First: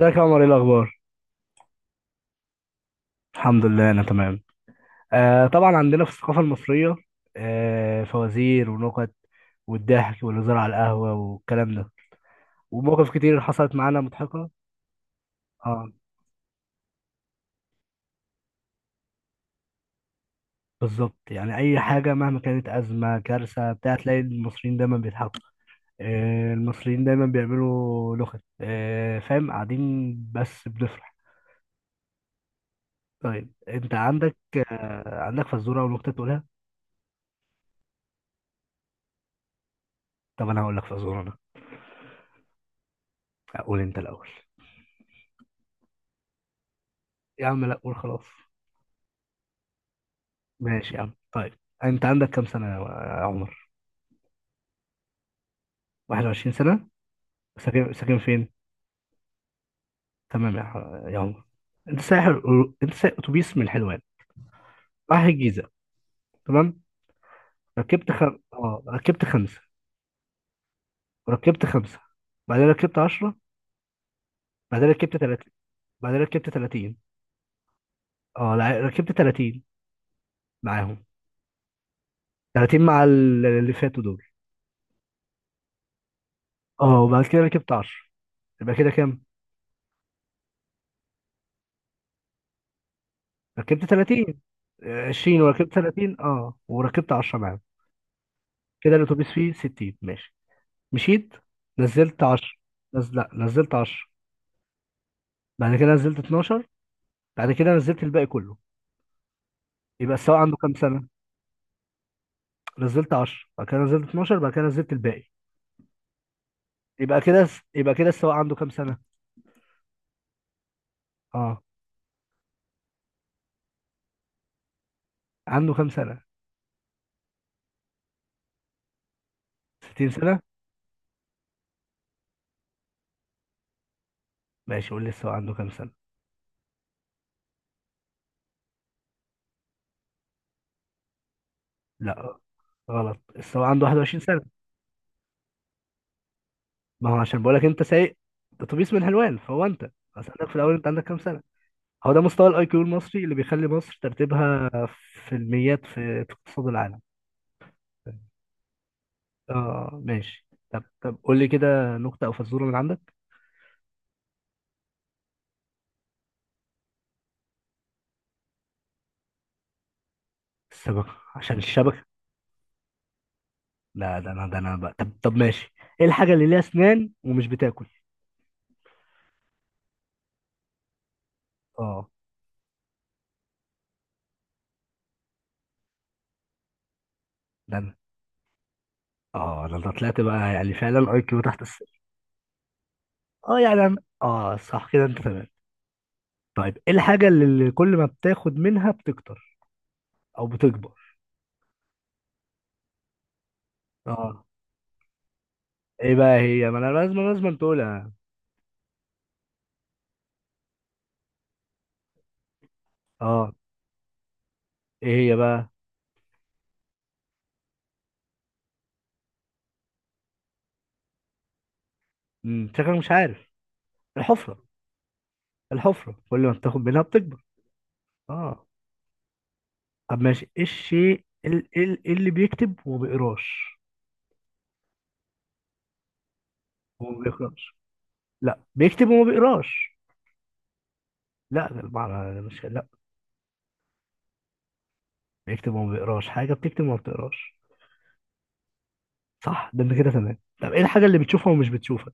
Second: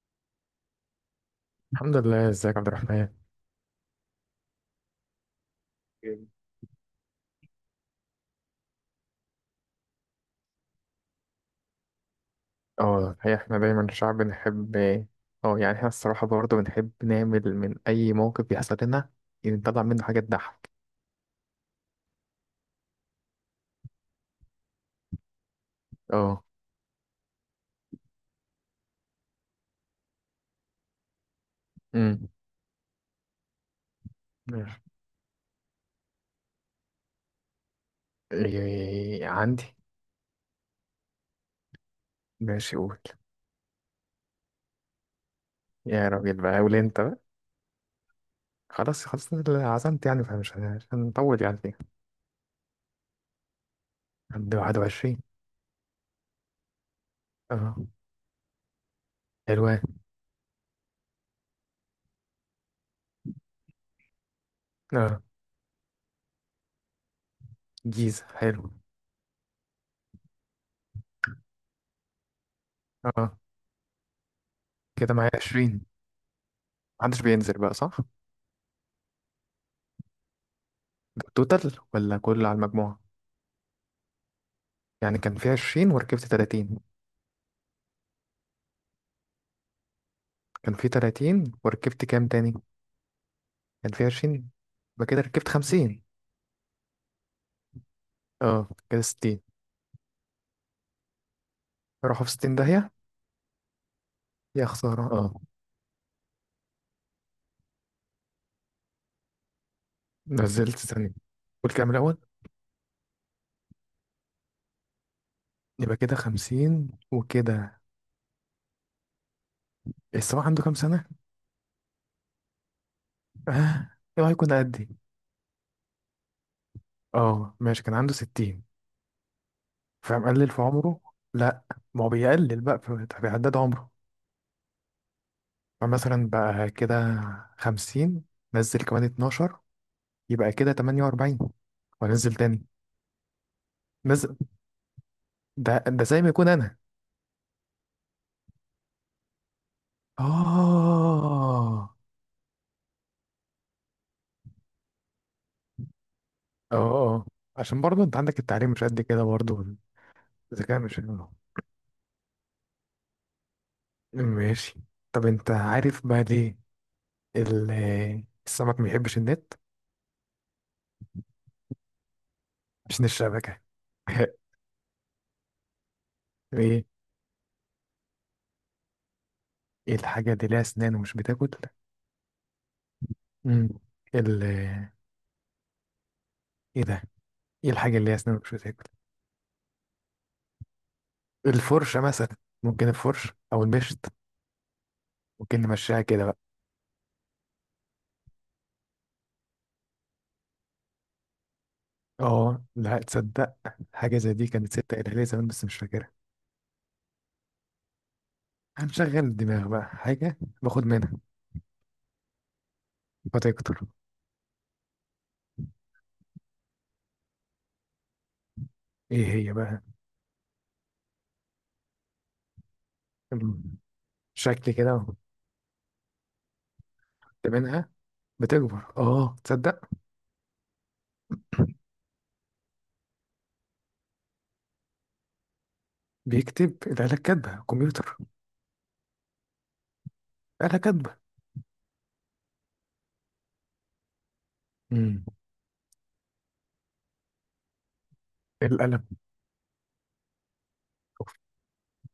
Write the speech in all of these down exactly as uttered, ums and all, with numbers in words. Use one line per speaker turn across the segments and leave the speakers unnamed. ازيك يا عمر؟ ايه الاخبار؟
الحمد لله. ازيك يا عبد الرحمن.
الحمد لله انا تمام. آه طبعا عندنا في
جامد.
الثقافه المصريه آه فوازير ونكت، والضحك والهزار على القهوه والكلام ده،
اه
ومواقف
الحقيقة
كتير
احنا
حصلت
دايما
معانا
الشعب
مضحكه.
بنحب. اه يعني احنا
اه
الصراحة برضه بنحب نعمل من أي موقف بيحصل لنا يعني نطلع منه حاجة تضحك.
بالظبط، يعني اي حاجه مهما كانت ازمه كارثه بتاع تلاقي المصريين دايما بيضحكوا.
اه
آه المصريين دايما بيعملوا نكت، آه فاهم؟ قاعدين بس بنفرح.
امم
طيب انت عندك
ماشي.
آه عندك فزوره او نكته تقولها؟
إيه، عندي.
طب انا هقول لك فزوره انا.
ماشي قول.
اقول انت الاول.
يا راجل بقى قول انت بقى.
يا عم لا، قول خلاص.
خلاص خلاص أنا اللي عزمت يعني فمش هن- مش
ماشي يا عم،
هنطول
طيب.
يعني فيه.
انت عندك كام سنة، يا يا عمر؟
عند واحد وعشرين.
واحد وعشرين سنة؟
اه،
ساكن ساكن فين؟
حلوان.
تمام، يا ح- يا عمر. انت سايح انت سايح اتوبيس من الحلوان رايح
اه،
الجيزة، تمام. ركبت
جيزة
خم...
حلو.
اه ركبت خمسة، وركبت خمسة، بعدين ركبت عشرة،
اه،
بعدين
كده
ركبت
معايا
تلاتين،
عشرين.
بعدين ركبت تلاتين.
محدش بينزل بقى صح؟
اه لا، ركبت تلاتين معاهم.
ده التوتال ولا كله على
تلاتين
المجموع؟
مع ال- اللي فاتوا دول.
يعني كان في عشرين وركبت ثلاثين.
اه وبعد كده ركبت عشرة. يبقى كده كام؟
كان في تلاتين وركبت كام تاني؟
ركبت
كان في
ثلاثين.
عشرين. يبقى كده
عشرين
ركبت
وركبت
خمسين.
ثلاثين، اه وركبت عشرة معاهم.
اه،
كده
كده
الاتوبيس
ستين.
فيه ستين، ماشي. مشيت، نزلت
راحوا في
عشرة.
ستين داهية.
نز... لا، نزلت عشرة.
يا خسارة اه.
بعد كده نزلت اتناشر. بعد كده نزلت الباقي كله. يبقى السواق عنده كام
نزلت
سنة؟
ثانية. قول كام الأول.
نزلت عشرة، بعد كده نزلت اتناشر، بعد كده نزلت الباقي.
يبقى كده خمسين
يبقى كده،
وكده.
يبقى كده السواق عنده كام سنة؟
السواق عنده كام سنة؟
اه.
اه. ايه هيكون قدي.
عنده كام سنة؟
اه ماشي، كان عنده ستين.
ستين سنة؟
فمقلل في عمره. لا، ما هو بيقلل بقى في- فبيعدد عمره.
ماشي، قول لي السواق عنده كام سنة.
فمثلا بقى كده خمسين، نزل كمان اتناشر، يبقى كده تمانية وأربعين. وانزل
لا،
تاني
غلط. السواق عنده واحد وعشرين
بس.
سنة.
ده ده زي ما يكون انا.
ما هو عشان بقول لك انت سايق اتوبيس من حلوان، فهو انت. اسالك في الاول، انت عندك كام سنة.
اه
هو ده مستوى الاي كيو المصري اللي بيخلي مصر ترتيبها في الميات، في في اقتصاد
اه
العالم.
اه عشان برضه انت عندك التعليم مش قد كده برضه.
اه ماشي،
الذكاء
طب
مش
طب
حلو.
قول لي كده نكتة أو فزورة من عندك.
ماشي. طب انت عارف بقى ليه ال- السمك ما بيحبش النت؟
السمكة عشان الشبكة.
عشان الشبكة.
لا ده أنا، ده أنا بقى. طب طب ماشي. إيه الحاجة اللي ليها
ايه.
أسنان ومش بتاكل؟
ايه الحاجة اللي ليها اسنان ومش بتاكل؟
اه
مم. ال ايه ده؟ ايه
ده
الحاجة
أنا.
اللي ليها اسنان ومش بتاكل؟
اه ده أنا طلعت بقى، يعني فعلا أي كيو تحت الصفر.
الفرشة مثلا. ممكن الفرش
اه
او
يعني أنا،
المشط.
اه صح كده، أنت تمام.
ممكن نمشيها كده بقى.
طيب إيه الحاجة اللي اللي كل ما بتاخد منها بتكتر أو بتكبر؟
اه لا تصدق. حاجة زي
اه
دي كانت ستة قالها لي زمان بس مش فاكرها.
إيه بقى هي؟ ما أنا لازم لازم تقولها يعني.
هنشغل الدماغ بقى. حاجة باخد منها
اه
فتكتر.
إيه هي بقى؟
ايه هي بقى؟
امم شكلك مش عارف.
أم،
الحفرة.
شكل كده أهو.
الحفرة كل ما بتاخد منها بتكبر،
خدت منها
اه.
بتكبر. اه تصدق.
طب ماشي، ايه الشيء ال- ال- إيه اللي بيكتب وما بيقراش؟
بيكتب الآلة
وما
كاتبة،
بيقراش.
كمبيوتر.
لا، بيكتب وما بيقراش.
آلة كاتبة.
لا ده المعنى ده، مش لا.
أمم،
بيكتب وما بيقراش، حاجه بتكتب وما بتقراش.
القلم.
صح، ده انت كده تمام. طب ايه الحاجه اللي
شوف،
بتشوفها ومش بتشوفها؟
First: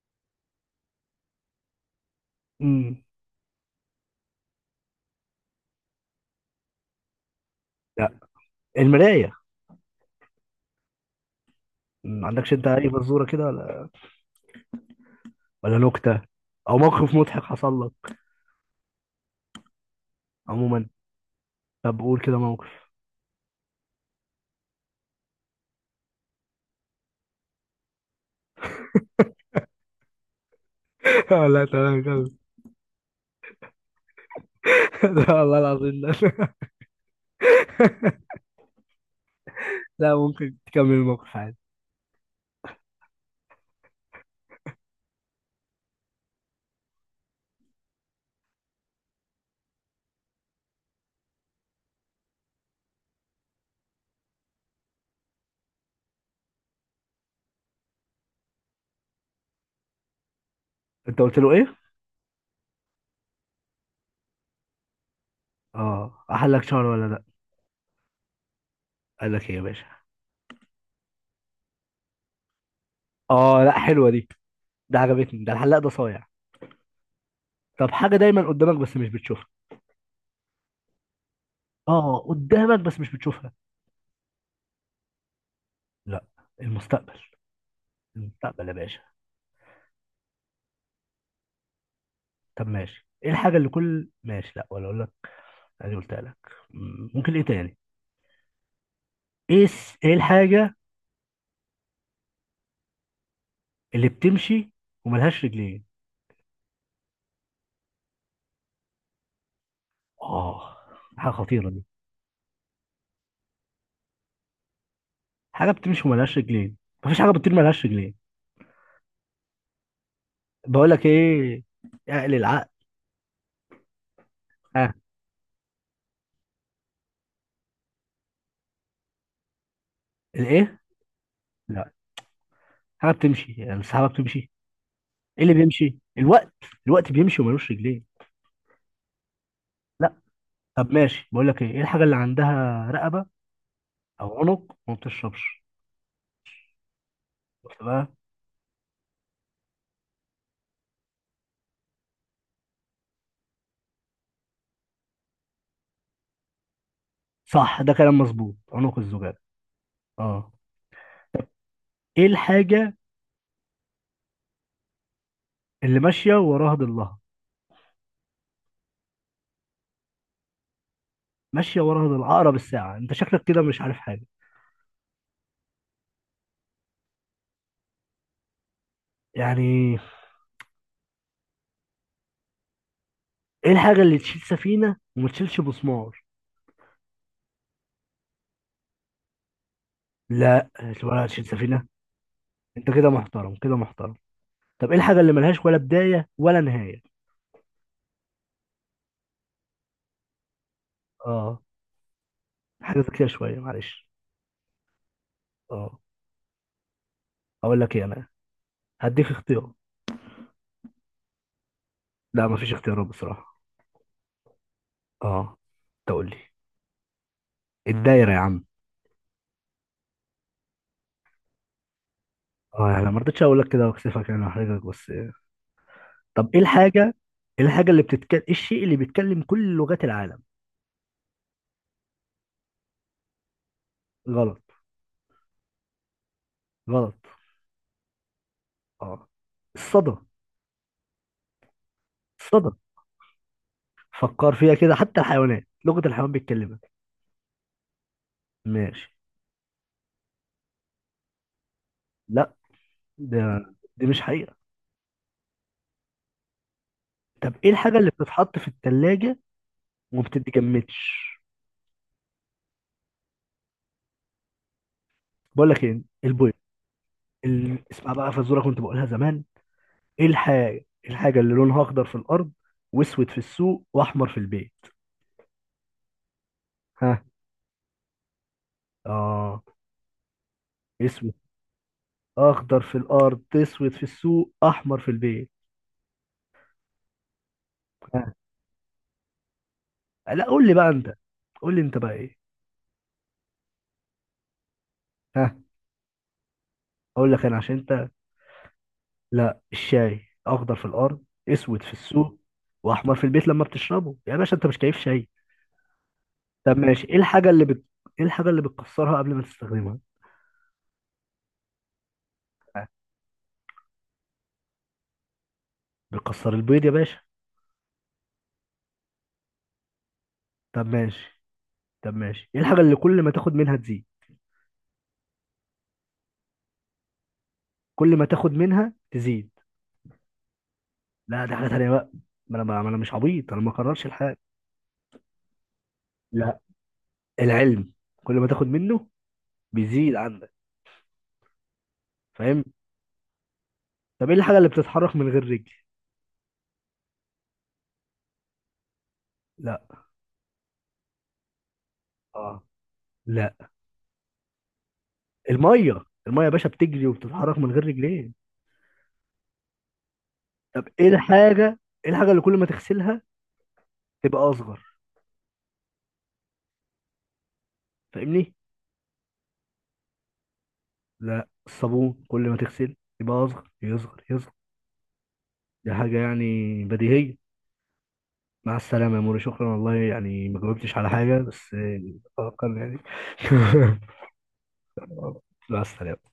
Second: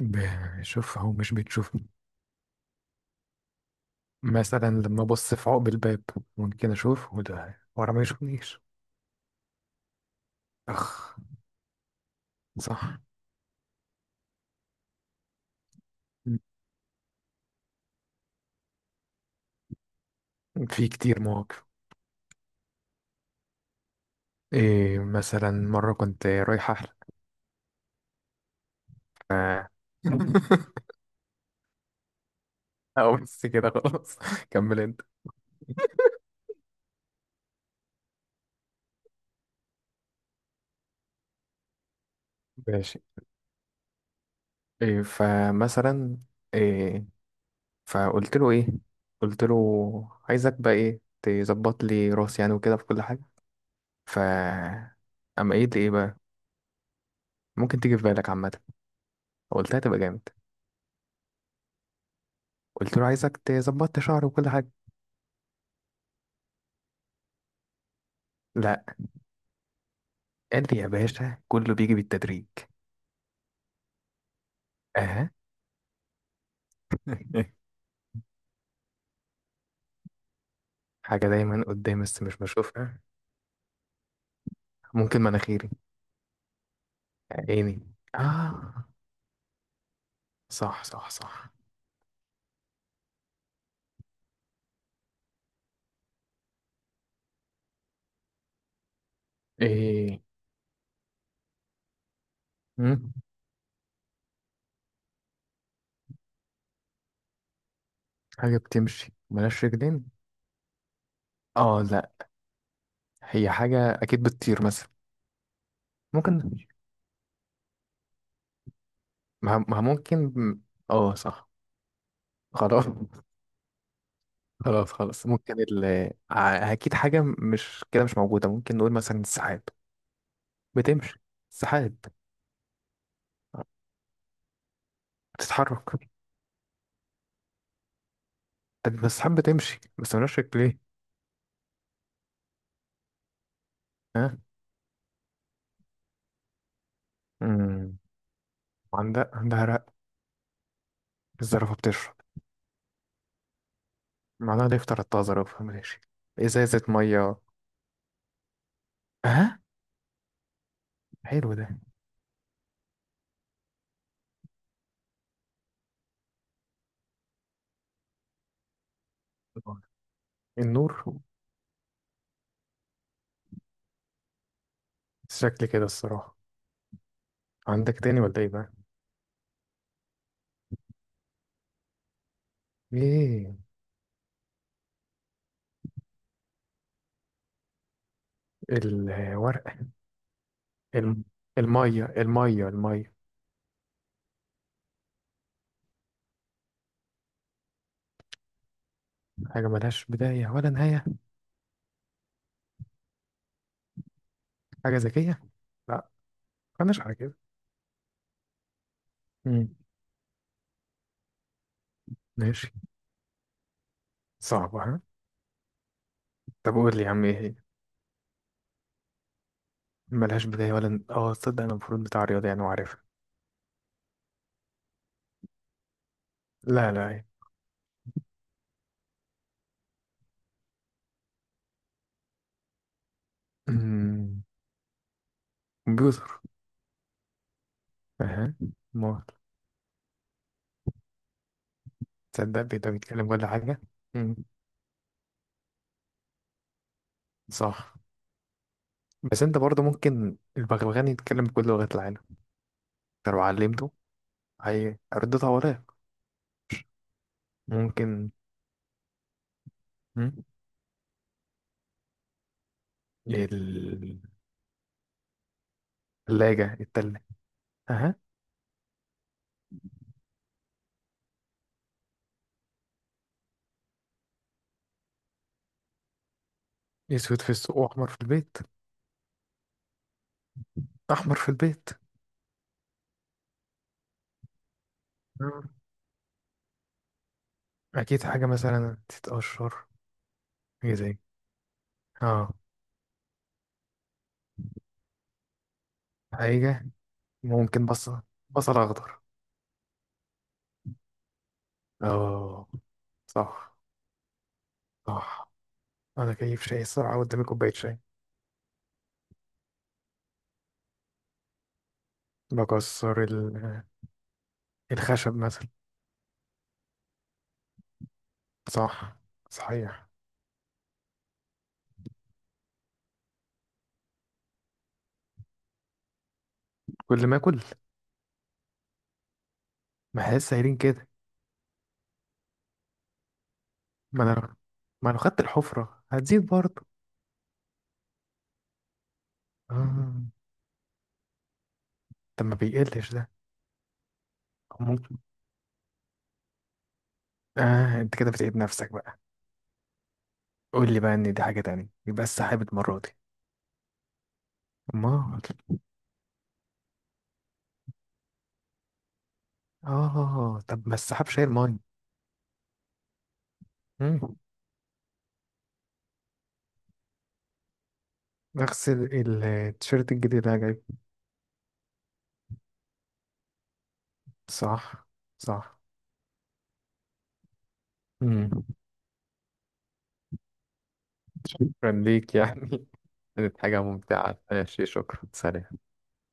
بشوف أهو مش بتشوف.
امم
مثلا لما أبص في عقب الباب ممكن أشوف وده ورا ما
لا،
يشوفنيش.
المرايه.
أخ.
ما عندكش انت اي
صح.
فزوره كده، ولا ولا نكته
أمم،
او موقف مضحك حصل لك عموما؟
في كتير مواقف.
طب قول كده موقف.
إيه مثلا مرة كنت رايح أحلق ف-
لا تمام، كمل.
أو بس كده خلاص. كمل أنت.
لا والله العظيم، لا. لا، ممكن تكمل الموقف عادي.
ماشي. إيه فمثلا. إيه. فقلت له ايه. قلت له عايزك بقى ايه، تظبط لي راسي يعني وكده في كل حاجه. ف اما ايه ايه بقى ممكن تيجي في بالك عامه قلتها تبقى جامد.
انت قلت له ايه؟
قلت له عايزك تظبط لي شعري وكل حاجه.
اه احلك شهر ولا لا؟
لا.
قال لك ايه يا باشا؟
قال لي يا باشا كله بيجي بالتدريج.
اه لا، حلوه دي. ده
اها.
عجبتني، ده الحلاق ده صايع. طب حاجه دايما قدامك بس مش بتشوفها.
حاجه دايما قدامي
اه
بس مش
قدامك
بشوفها.
بس مش بتشوفها.
ممكن مناخيري.
لا، المستقبل.
عيني
المستقبل يا
اه.
باشا.
صح صح صح.
طب ماشي، ايه الحاجه اللي كل ماشي، لا ولا اقول لك. ادي قلتها لك. مم، ممكن ايه تاني؟ ايه الس- ايه
ايه
الحاجه
مم،
اللي بتمشي وملهاش رجلين؟
حاجه بتمشي ملهاش رجلين.
اه حاجه خطيره
اه
دي.
لا، هي حاجة أكيد بتطير مثلا.
حاجه بتمشي وملهاش
ممكن.
رجلين. مفيش حاجه بتطير ملهاش رجلين.
ما ما ممكن.
بقول لك
اه صح.
ايه، اقل العقل.
خلاص خلاص
ها.
خلاص. ممكن ال ع- أكيد حاجة مش كده مش موجودة. ممكن نقول مثلا السحاب.
الايه؟
بتمشي.
لا،
السحاب
حاجه بتمشي، يعني السحابه بتمشي. ايه اللي
بتتحرك.
بيمشي؟ الوقت. الوقت بيمشي وملوش رجلين.
طب بس السحاب بتمشي بس
لا.
ملهاش رجلين.
طب ماشي، بقول لك ايه، ايه الحاجه اللي عندها رقبه
ها.
او عنق وما بتشربش؟ شفت
امم
بقى؟
عندها عندها رق الزرافة بتشرب معناها ده يفطر الطازة. زرافة ماشي. إزازة مية.
صح، ده كلام مظبوط، عنق الزجاج.
ها.
اه.
حلو ده.
ايه الحاجه اللي ماشيه وراها ضلها؟
النور.
ماشيه وراها ضلها، اقرب الساعه. انت شكلك كده مش عارف حاجه
شكل كده الصراحة. عندك تاني ولا ايه بقى؟
يعني.
ايه.
ايه الحاجه اللي تشيل سفينه وما تشيلش مسمار؟
الورق.
لا.
الم...
ولا تشيل سفينه.
المية المية
انت كده
المية.
محترم، كده محترم. طب ايه الحاجه اللي ملهاش ولا بدايه ولا نهايه؟
حاجة ملهاش بداية ولا نهاية.
اه، حاجه ذكيه شويه، معلش.
حاجة ذكية.
اه.
لا، مالناش على كده.
اقول لك ايه انا، هديك اختيار.
مم.
لا، مفيش
ماشي.
اختيارات بصراحة.
صعبة. ها،
اه تقول لي.
طب قول لي يا عم ايه هي.
الدايرة يا عم.
ملهاش بداية ولا ن- اه تصدق، انا المفروض بتاع رياضة يعني
اه
وعارفها.
يعني ما رضيتش اقول لك كده واكسفك يعني، واحرجك، بس. طب ايه
لا لا،
الحاجة،
ايه.
ايه الحاجة اللي بتتكلم، ايه الشيء اللي بيتكلم كل لغات العالم؟
مم.
غلط.
كمبيوتر.
غلط.
اها. ما
اه، الصدى.
تصدق
الصدى.
بيقدر يتكلم كل حاجة. مم.
فكر فيها كده، حتى الحيوانات لغة الحيوان بيتكلمها.
صح.
ماشي.
بس انت برضه ممكن البغبغان يتكلم بكل لغات العالم
لا
انت
ده،
لو علمته.
دي مش حقيقة.
هي ردتها وراك.
طب ايه الحاجة اللي
ممكن.
بتتحط في التلاجة وما
مم.
بتتجمدش؟
الثلاجة.
بقول لك ايه، البويض.
التلة.
ال... اسمع
اها.
بقى فزوره كنت بقولها زمان. ايه الحاجة، إيه الحاجة اللي لونها اخضر في الارض واسود في السوق واحمر في البيت؟ ها.
اسود في السوق واحمر في البيت.
اه. اسود.
احمر في البيت.
اخضر في الارض، اسود في السوق، احمر في البيت.
آه. اكيد
ها.
حاجه مثلا تتقشر.
لا قول لي بقى
حاجه
انت.
زي.
قول لي انت بقى ايه.
اه
ها.
حاجه.
اقول لك انا عشان
ممكن
انت.
بصل. بصل اخضر.
لا، الشاي. اخضر في الارض، اسود في السوق،
اه
واحمر في البيت لما
صح
بتشربه يا باشا. انت مش كيف شاي؟
صح. انا كيف
طب
شاي
ماشي، ايه
الصراحه، قدامي
الحاجة اللي
كوبايه
بت...
شاي.
ايه الحاجة اللي بتكسرها قبل ما تستخدمها؟
بكسر ال- الخشب مثلا.
بتكسر البيض يا باشا.
صح صحيح.
طب ماشي. طب ماشي ايه الحاجة اللي كل ما تاخد منها تزيد؟
كل ما اكل.
كل ما تاخد منها تزيد.
ما احس سايرين كده.
لا، دي حاجه تانيه بقى. ما انا ما انا مش عبيط انا، ما اقررش
ما انا
الحاجه.
لو- ما انا خدت الحفره هتزيد
لا،
برضه.
العلم. كل ما تاخد منه بيزيد
اه
عندك،
طب ما
فاهم.
بيقلش ده.
طب ايه الحاجه اللي
أو
بتتحرك
ممكن.
من غير رجل؟
اه انت كده بتعيد نفسك بقى.
لا.
قول لي بقى ان دي حاجة تانية، يبقى
اه.
السحاب المرة دي.
لا،
امال.
الميه. الميه يا باشا بتجري وبتتحرك من غير رجلين.
اه
طب
طب ما
ايه
السحاب شايل
الحاجه،
مية.
ايه الحاجه اللي كل ما تغسلها
مم.
تبقى اصغر، فاهمني؟
اغسل ال- التيشيرت الجديد اللي انا جايبه.
لا، الصابون. كل ما تغسل يبقى اصغر، يصغر يصغر.
صح صح.
دي حاجه يعني بديهيه.
مم.
مع السلامة يا موري، شكرا والله، يعني ما جاوبتش على حاجة بس،
شكرا ليك
أتوقع
يعني.
يعني.
كانت حاجة ممتعة. ماشي شكرا سلام.
مع السلامة.